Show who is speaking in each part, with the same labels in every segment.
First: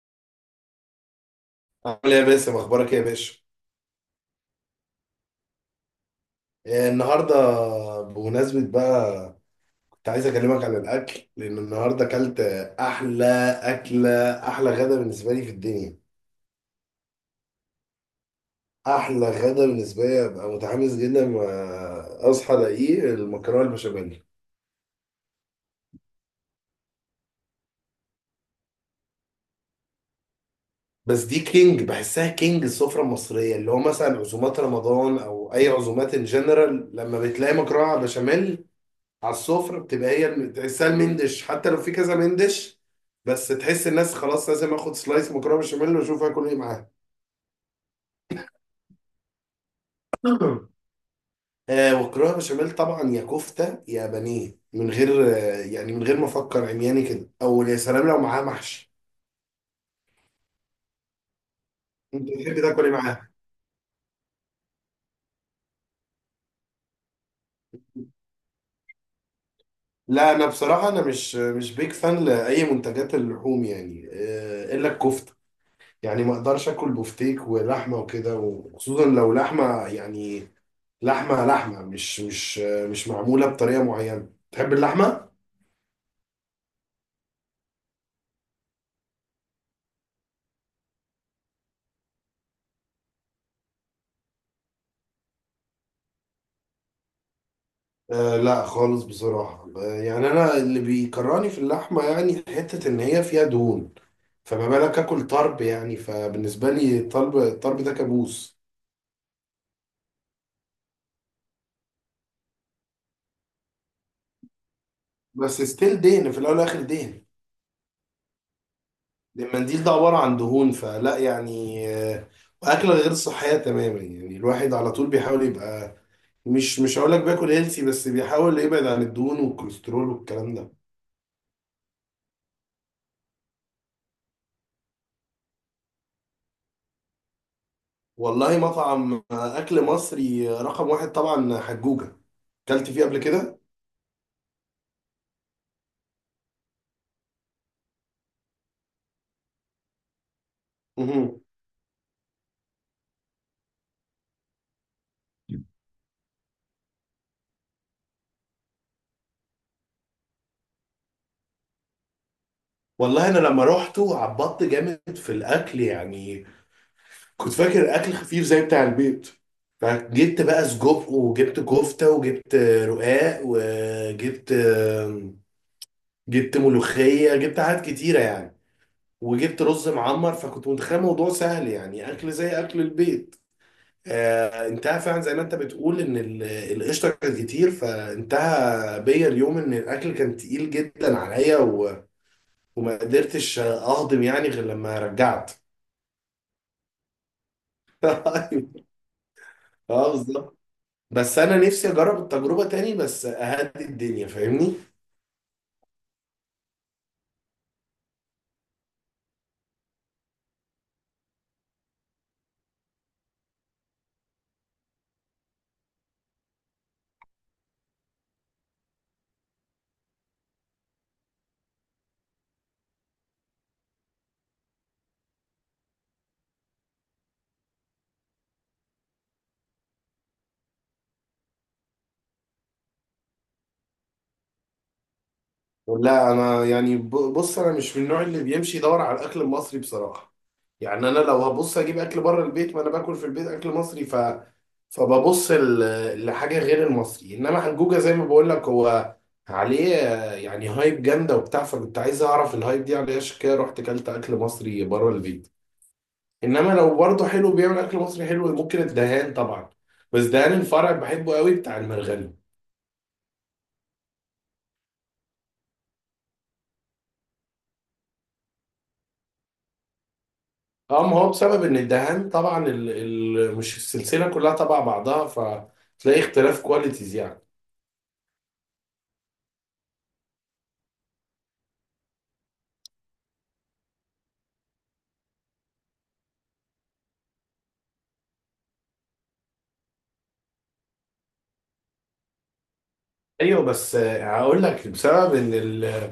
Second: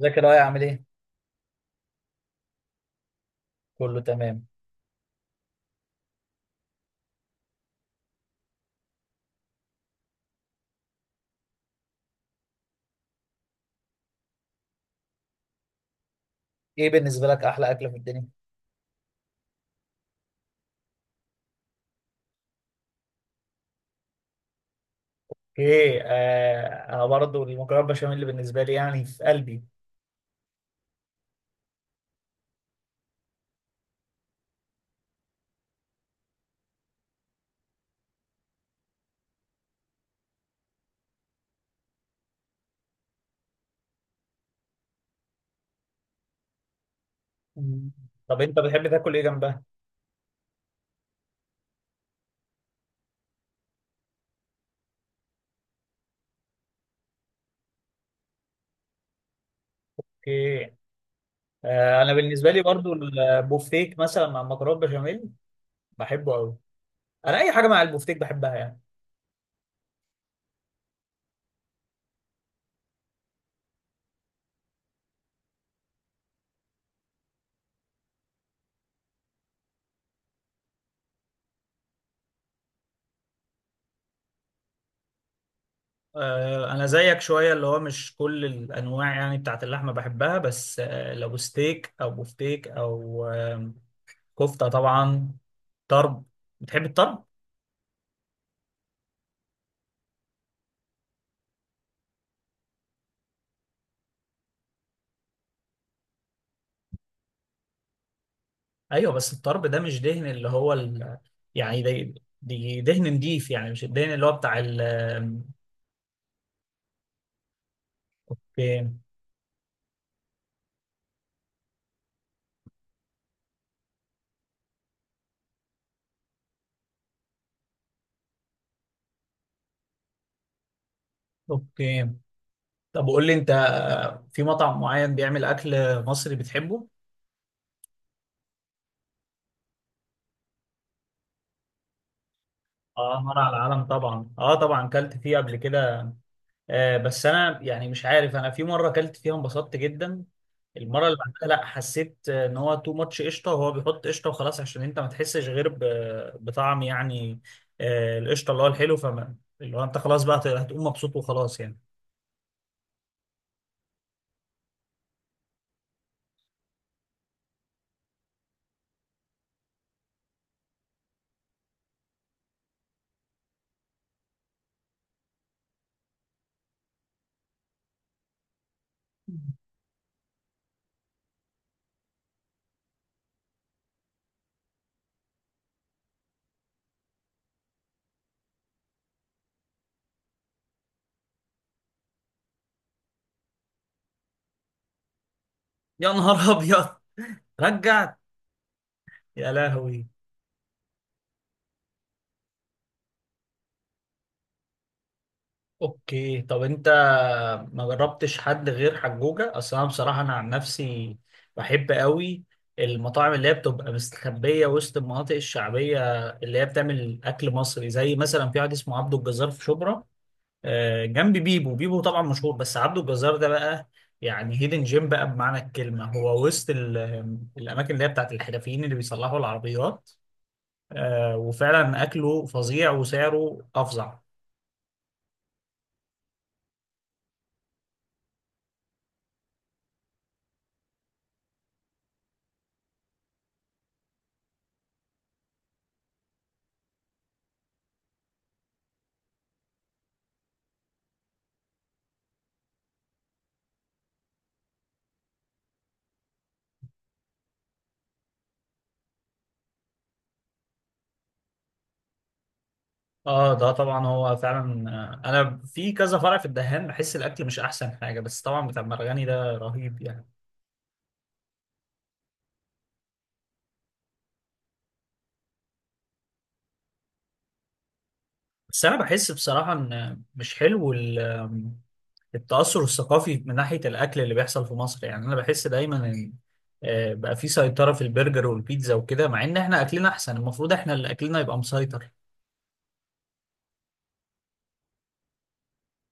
Speaker 1: ازيك يا لؤي، عامل ايه؟
Speaker 2: عامل ايه يا باسم، اخبارك ايه يا باشا؟
Speaker 1: كله تمام.
Speaker 2: إيه النهارده؟ بمناسبه بقى، كنت عايز اكلمك عن الاكل، لان النهارده اكلت احلى اكله، احلى غدا بالنسبه لي في الدنيا.
Speaker 1: ايه بالنسبة لك أحلى أكلة في الدنيا؟
Speaker 2: احلى غدا بالنسبه لي ابقى متحمس جدا ما اصحى الاقيه المكرونه البشاميل.
Speaker 1: ايه، آه، انا برضه المكرونه بشاميل اللي بالنسبه لي يعني في قلبي.
Speaker 2: بس دي كينج، بحسها كينج السفره المصريه، اللي هو مثلا عزومات رمضان او اي عزومات ان جنرال، لما بتلاقي مكرونه على بشاميل على السفرة بتبقى هي تحسها المندش، حتى لو في كذا مندش. بس تحس الناس خلاص لازم اخد سلايس مكرونة بشاميل واشوف هاكل ايه معاها.
Speaker 1: مم. طب انت بتحب تاكل ايه جنبها؟
Speaker 2: ومكرونة بشاميل طبعا، يا كفتة يا بانيه، من غير يعني، من غير ما افكر عمياني كده، او يا سلام لو معاها محشي.
Speaker 1: ايه، آه، انا
Speaker 2: انت
Speaker 1: بالنسبه
Speaker 2: بتحب
Speaker 1: لي
Speaker 2: تاكل ايه
Speaker 1: برضه
Speaker 2: معاها؟
Speaker 1: البوفتيك مثلا مع المكرونه بشاميل. بحبه قوي. انا اي حاجه مع البوفتيك بحبها يعني.
Speaker 2: لا، انا بصراحة انا مش بيك فان لاي منتجات اللحوم يعني، الا الكفتة. يعني ما اقدرش اكل بفتيك ولحمة وكده، وخصوصا لو لحمة يعني، لحمة مش معمولة بطريقة معينة، تحب اللحمة؟
Speaker 1: آه، انا زيك شويه اللي هو مش كل الانواع يعني بتاعت اللحمه بحبها، بس لو ستيك او بوفتيك او كفته طبعا. طرب. بتحب الطرب؟
Speaker 2: لا خالص بصراحة، يعني أنا اللي بيكرهني في اللحمة، يعني حتة إن هي فيها دهون، فما بالك آكل طرب يعني، فبالنسبة لي الطرب الطرب ده كابوس.
Speaker 1: ايوه، بس الطرب ده مش دهن، اللي هو يعني دي دهن نضيف يعني مش الدهن اللي هو بتاع
Speaker 2: بس ستيل دهن في الأول والآخر دهن.
Speaker 1: اوكي.
Speaker 2: المنديل ده عبارة عن دهون، فلا يعني وأكلة غير صحية تماما، يعني الواحد على طول بيحاول يبقى مش هقول لك بياكل هيلثي، بس بيحاول يبعد عن الدهون والكوليسترول والكلام ده.
Speaker 1: اوكي، طب قول لي انت، في مطعم معين بيعمل اكل مصري بتحبه؟
Speaker 2: والله مطعم اكل مصري رقم واحد طبعا حجوجة، اكلت فيه قبل
Speaker 1: اه، مر على
Speaker 2: كده.
Speaker 1: العالم طبعا، اه طبعا كلت فيه قبل كده. بس انا يعني مش عارف، انا في مره اكلت فيها انبسطت جدا، المره اللي
Speaker 2: مهم.
Speaker 1: بعدها لا، حسيت ان هو تو ماتش قشطه، وهو بيحط قشطه وخلاص عشان انت ما تحسش غير بطعم يعني. القشطه اللي هو الحلو، فما اللي هو انت خلاص بقى هتقوم مبسوط وخلاص يعني.
Speaker 2: والله انا لما روحته عبطت جامد في الاكل يعني، كنت فاكر اكل خفيف زي بتاع البيت، فجبت بقى سجق، وجبت كفتة، وجبت رقاق، وجبت ملوخية، جبت حاجات كتيرة يعني، وجبت رز معمر، فكنت متخيل الموضوع سهل يعني اكل زي اكل البيت. انتهى فعلا زي ما انت بتقول ان القشطه كانت كتير، فانتهى بيا اليوم ان الاكل كان تقيل جدا عليا وما قدرتش اهضم يعني غير لما رجعت.
Speaker 1: يا نهار ابيض، رجعت! يا لهوي!
Speaker 2: اه بالظبط. بس انا نفسي اجرب التجربه تاني، بس اهدي الدنيا، فاهمني.
Speaker 1: اوكي، طب انت ما جربتش حد غير حجوجة؟ اصل انا بصراحة انا عن نفسي بحب قوي المطاعم اللي هي بتبقى مستخبية وسط المناطق الشعبية، اللي هي بتعمل اكل مصري، زي مثلا في واحد اسمه عبده الجزار في شبرا، جنب بيبو. بيبو طبعا مشهور، بس عبده الجزار ده بقى يعني هيدن جيم بقى بمعنى الكلمة، هو وسط الاماكن اللي هي بتاعت الحرفيين اللي بيصلحوا العربيات. وفعلا اكله فظيع وسعره افظع.
Speaker 2: لا انا يعني بص، انا مش من النوع اللي بيمشي يدور على الاكل المصري بصراحه. يعني انا لو هبص اجيب اكل بره البيت، ما انا باكل في البيت اكل مصري، فببص لحاجه غير المصري، انما حجوجه زي ما بقول لك، هو عليه يعني هايب جامده وبتاع، فكنت عايز اعرف الهايب دي عليه، عشان كده رحت اكلت اكل مصري بره البيت. انما لو برضه حلو بيعمل اكل مصري حلو ممكن الدهان طبعا. بس دهان الفرع بحبه قوي، بتاع المرغني.
Speaker 1: اه ده طبعا هو فعلا. انا في كذا فرع في الدهان، بحس الاكل مش احسن حاجه، بس طبعا بتاع المرغني ده رهيب يعني.
Speaker 2: اه ما هو بسبب ان الدهان طبعا مش السلسله كلها تبع بعضها، فتلاقي اختلاف كواليتيز يعني.
Speaker 1: بس انا بحس بصراحه ان مش حلو ال- آم، التاثر الثقافي من ناحيه الاكل اللي بيحصل في مصر، يعني انا بحس دايما ان بقى في سيطره في البرجر والبيتزا وكده، مع ان احنا اكلنا احسن، المفروض احنا اللي اكلنا يبقى مسيطر.
Speaker 2: ايوه بس هقول لك بسبب ان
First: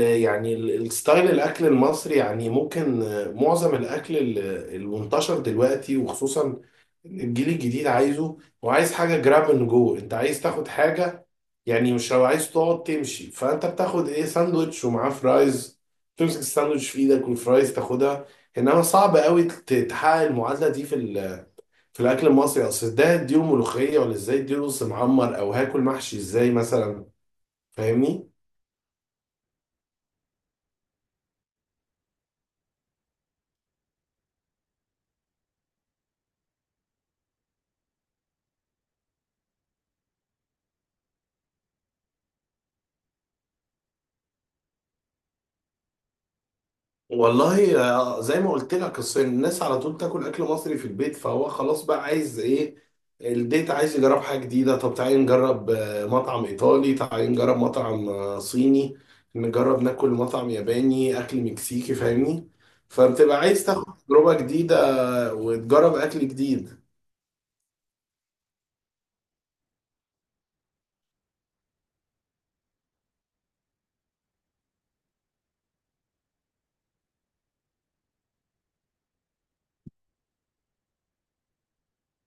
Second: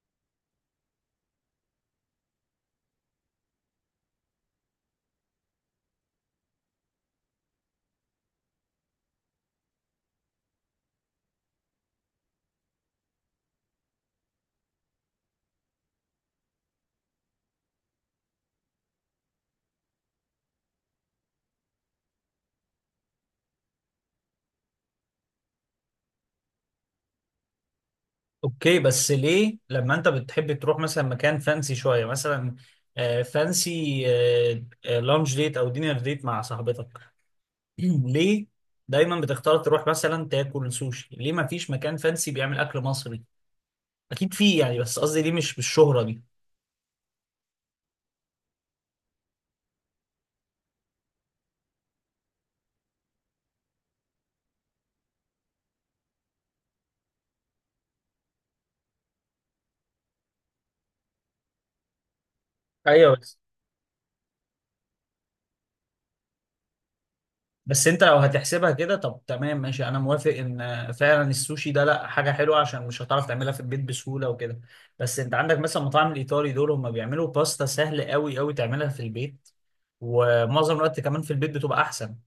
Speaker 2: يعني الستايل الاكل المصري، يعني ممكن معظم الاكل المنتشر دلوقتي، وخصوصا الجيل الجديد عايزه، وعايز حاجه جراب من جوه، انت عايز تاخد حاجه. يعني مش لو عايز تقعد تمشي، فانت بتاخد ايه، ساندوتش ومعاه فرايز، تمسك الساندوتش في ايدك والفرايز تاخدها. انما صعب قوي تحقق المعادله دي في في الاكل المصري، اصل ده اديله ملوخيه ولا ازاي، اديله رز معمر او هاكل محشي ازاي مثلا، فاهمني.
Speaker 1: اوكي، بس ليه لما انت بتحب تروح مثلا مكان فانسي شويه، مثلا فانسي، لانش ديت او دينر ديت مع صاحبتك، ليه دايما بتختار تروح مثلا تاكل سوشي؟ ليه ما فيش مكان فانسي بيعمل اكل مصري؟ اكيد فيه يعني، بس قصدي ليه مش بالشهرة دي؟
Speaker 2: والله زي ما قلت لك الصين، الناس على طول تاكل اكل مصري في البيت، فهو خلاص بقى عايز ايه، البيت عايز يجرب حاجه جديده. طب تعالي نجرب مطعم ايطالي، تعالي نجرب مطعم صيني، نجرب ناكل مطعم ياباني، اكل مكسيكي، فاهمني.
Speaker 1: ايوه،
Speaker 2: فبتبقى
Speaker 1: بس
Speaker 2: عايز تاخد تجربه جديده وتجرب اكل جديد.
Speaker 1: بس انت لو هتحسبها كده، طب تمام ماشي، انا موافق ان فعلا السوشي ده لا حاجه حلوه عشان مش هتعرف تعملها في البيت بسهوله وكده، بس انت عندك مثلا المطاعم الايطالي دول هم بيعملوا باستا سهل قوي قوي تعملها في البيت، ومعظم الوقت كمان في البيت بتبقى احسن،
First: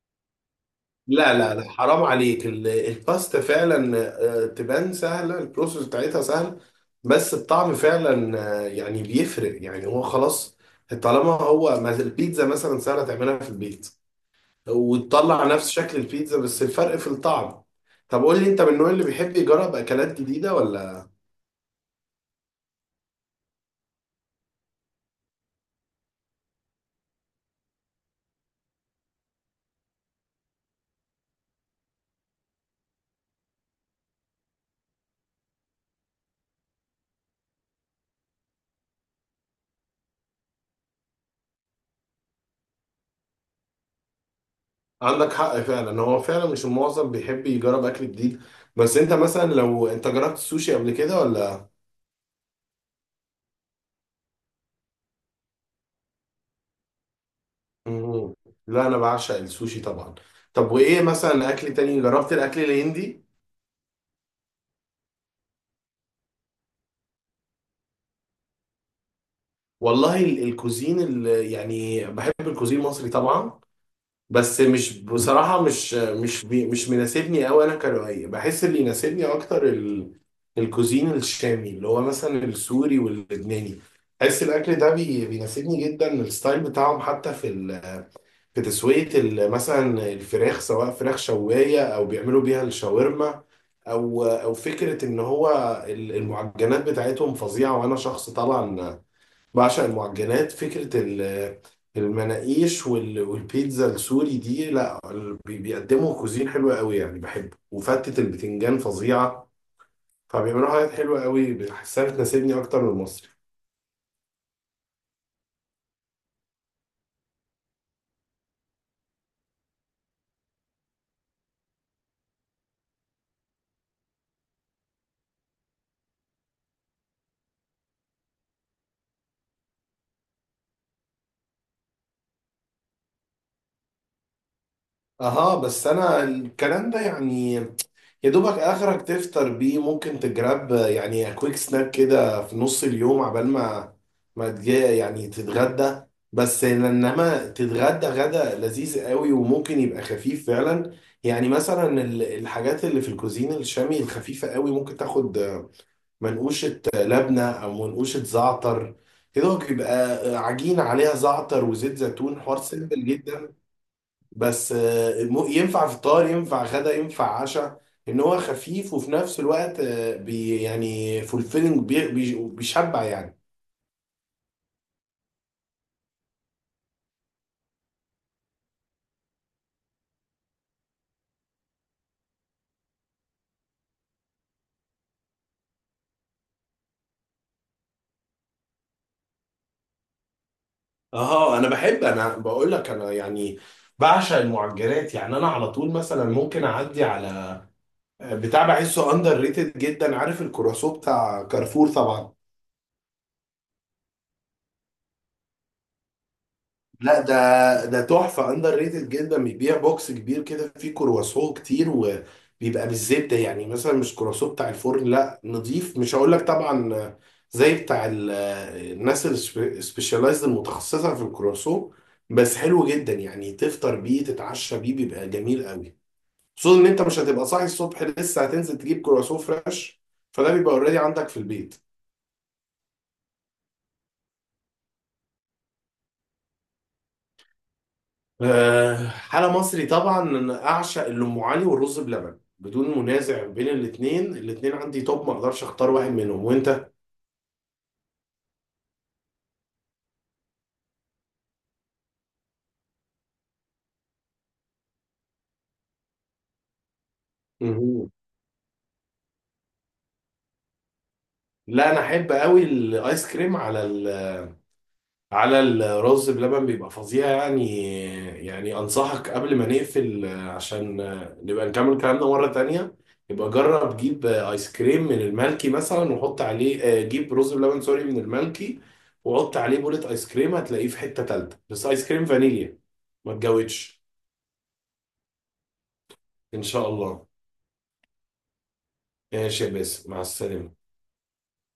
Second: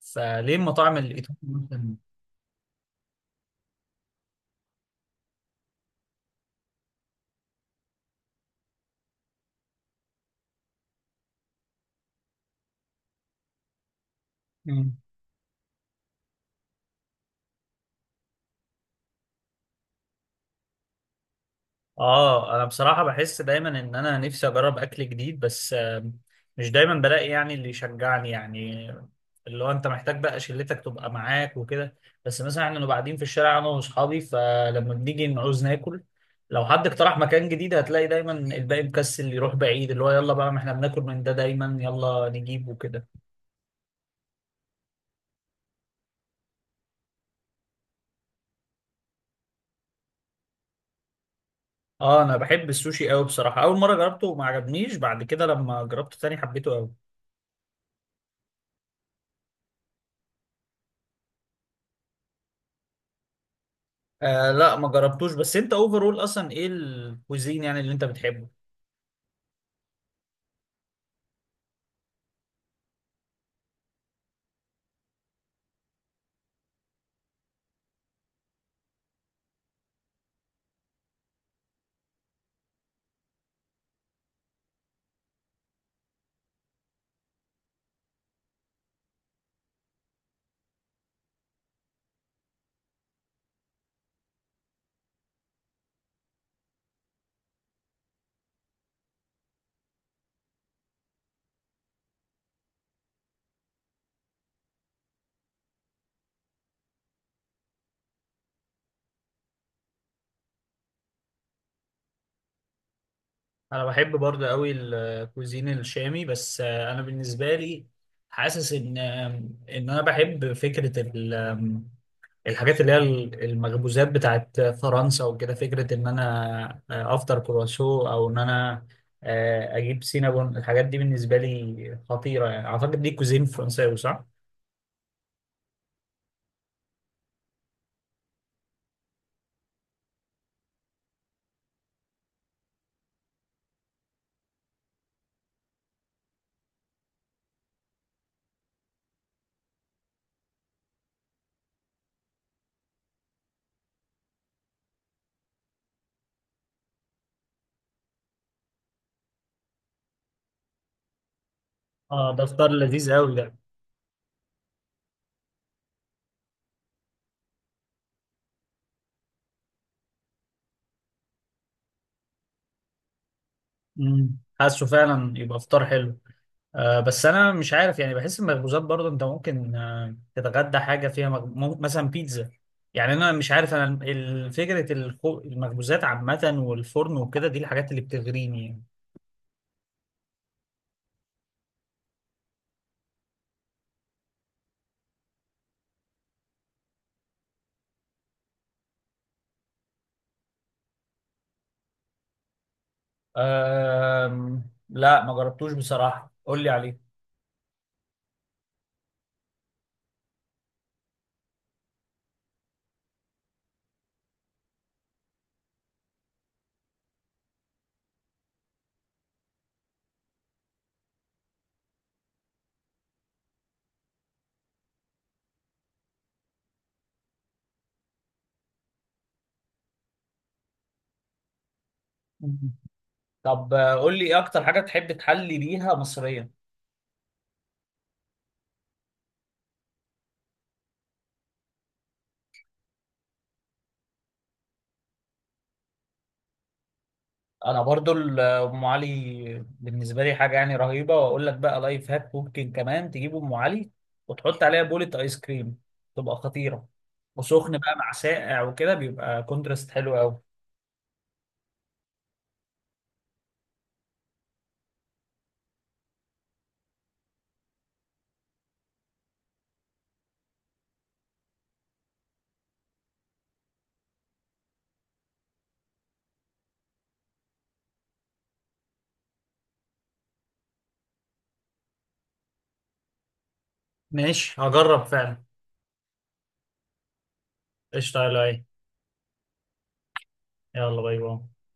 Speaker 1: فليه المطاعم الايطالي
Speaker 2: لا لا لا
Speaker 1: مثلا؟
Speaker 2: حرام عليك، الباستا فعلا تبان سهلة، البروسيس بتاعتها سهل، بس الطعم فعلا يعني بيفرق يعني، هو خلاص. طالما هو البيتزا مثلا سهلة تعملها في البيت، وتطلع نفس شكل البيتزا، بس الفرق في الطعم. طب قول لي انت، من النوع اللي بيحب يجرب اكلات جديدة ولا؟
Speaker 1: اه انا بصراحة بحس دايما ان انا نفسي اجرب اكل جديد، بس مش دايما بلاقي يعني اللي يشجعني يعني، اللي هو انت محتاج بقى شلتك تبقى معاك وكده، بس مثلا احنا بنبقى قاعدين في الشارع انا واصحابي، فلما بنيجي نعوز ناكل لو حد اقترح مكان جديد هتلاقي دايما الباقي مكسل يروح بعيد، اللي هو يلا بقى ما احنا بناكل من ده دايما، يلا نجيب وكده.
Speaker 2: عندك حق فعلا، هو فعلا مش المعظم بيحب يجرب اكل جديد. بس انت مثلا لو انت جربت السوشي قبل كده ولا؟
Speaker 1: اه انا بحب السوشي قوي بصراحة، اول مرة جربته وما عجبنيش، بعد كده لما جربته تاني حبيته قوي.
Speaker 2: مم. لا انا بعشق السوشي طبعا. طب وايه مثلا اكل تاني، جربت الاكل الهندي؟
Speaker 1: آه، لا ما جربتوش. بس انت اوفرول اصلا ايه الكوزين يعني اللي انت بتحبه؟
Speaker 2: والله الكوزين يعني بحب الكوزين المصري طبعا. بس مش بصراحه، مش مناسبني قوي، انا كروائيه، بحس اللي يناسبني اكتر الكوزين الشامي، اللي هو مثلا السوري واللبناني. بحس الاكل ده بيناسبني جدا، الستايل بتاعهم، حتى في تسوية مثلا الفراخ، سواء فراخ شواية أو بيعملوا بيها الشاورما، أو فكرة إن هو المعجنات بتاعتهم فظيعة، وأنا شخص طبعا بعشق المعجنات، فكرة المناقيش والبيتزا السوري دي. لا بيقدموا كوزين حلوة قوي يعني بحبه، وفتة البتنجان فظيعة، فبيعملوا حاجات حلوة قوي بحسها بتناسبني أكتر من المصري.
Speaker 1: انا بحب برضه قوي الكوزين الشامي، بس آه، انا بالنسبه لي حاسس ان ان انا بحب فكره ال- آم، الحاجات اللي هي المخبوزات بتاعت فرنسا وكده، فكره ان انا افطر كرواسو او ان انا اجيب سينابون، الحاجات دي بالنسبه لي خطيره يعني، اعتقد دي كوزين فرنساوي، صح؟
Speaker 2: أها بس أنا الكلام ده يعني، يا دوبك اخرك تفطر بيه، ممكن تجرب يعني كويك سناك كده في نص اليوم، عبال ما تجي يعني تتغدى. بس انما تتغدى غدا لذيذ قوي، وممكن يبقى خفيف فعلا، يعني مثلا الحاجات اللي في الكوزين الشامي الخفيفة قوي، ممكن تاخد منقوشة لبنة او منقوشة زعتر، كده بيبقى عجينة عليها زعتر وزيت
Speaker 1: اه
Speaker 2: زيتون،
Speaker 1: ده
Speaker 2: حوار
Speaker 1: فطار
Speaker 2: سيمبل
Speaker 1: لذيذ قوي
Speaker 2: جدا.
Speaker 1: ده.
Speaker 2: بس ينفع فطار ينفع غدا ينفع عشاء، ان هو خفيف وفي نفس الوقت يعني فولفيلنج، بيشبع يعني.
Speaker 1: مم. حاسه فعلا يبقى فطار حلو. بس انا مش عارف يعني، بحس المخبوزات برضه انت ممكن تتغدى حاجه فيها مثلا بيتزا، يعني انا مش عارف، انا فكره المخبوزات عامه والفرن وكده، دي الحاجات اللي بتغريني يعني.
Speaker 2: اه انا بحب، انا بقول لك انا يعني بعشق المعجنات، يعني انا على طول مثلا ممكن اعدي على بتاع، بحسه اندر ريتد جدا، عارف الكرواسون بتاع كارفور طبعا؟
Speaker 1: أم... لا ما جربتوش بصراحة، قول لي عليه.
Speaker 2: لا ده تحفة اندر ريتد جدا، بيبيع بوكس كبير كده فيه كرواسون كتير، وبيبقى بالزبدة يعني، مثلا مش كرواسون بتاع الفرن، لا نضيف مش هقول لك طبعا، زي بتاع الناس السبيشاليزد المتخصصة في الكرواسون، بس حلو جدا يعني، تفطر بيه تتعشى بيه بيبقى جميل قوي، خصوصا ان انت مش هتبقى صاحي الصبح لسه هتنزل تجيب كرواسون فريش، فده بيبقى اوريدي عندك في البيت.
Speaker 1: مم. طب قول لي ايه اكتر حاجة بتحب تحلي بيها مصريا؟
Speaker 2: حلا مصري طبعا، انا اعشق الام علي والرز بلبن، بدون منازع بين الاثنين، الاثنين عندي توب، ما اقدرش اختار واحد منهم، وانت؟
Speaker 1: انا برضو ام علي بالنسبه لي حاجه يعني رهيبه، واقول لك بقى لايف هاك، ممكن كمان تجيب ام علي وتحط عليها بولة ايس كريم، تبقى خطيره، وسخن بقى
Speaker 2: مهم.
Speaker 1: مع ساقع وكده بيبقى كونتراست حلو قوي.
Speaker 2: لا انا احب قوي الايس كريم على الرز بلبن، بيبقى فظيع يعني، يعني انصحك قبل ما نقفل عشان نبقى نكمل كلامنا مرة تانية، يبقى جرب، جيب ايس كريم من المالكي مثلا، وحط عليه جيب رز بلبن سوري من المالكي، وحط عليه بولة ايس كريم، هتلاقيه في حتة تالتة، بس ايس كريم فانيليا، ما تجودش.
Speaker 1: ماشي، هجرب فعلا.
Speaker 2: ان شاء الله.
Speaker 1: قشطة يا لؤي.
Speaker 2: ماشي يا باسم، مع السلامة.
Speaker 1: يلا باي باي.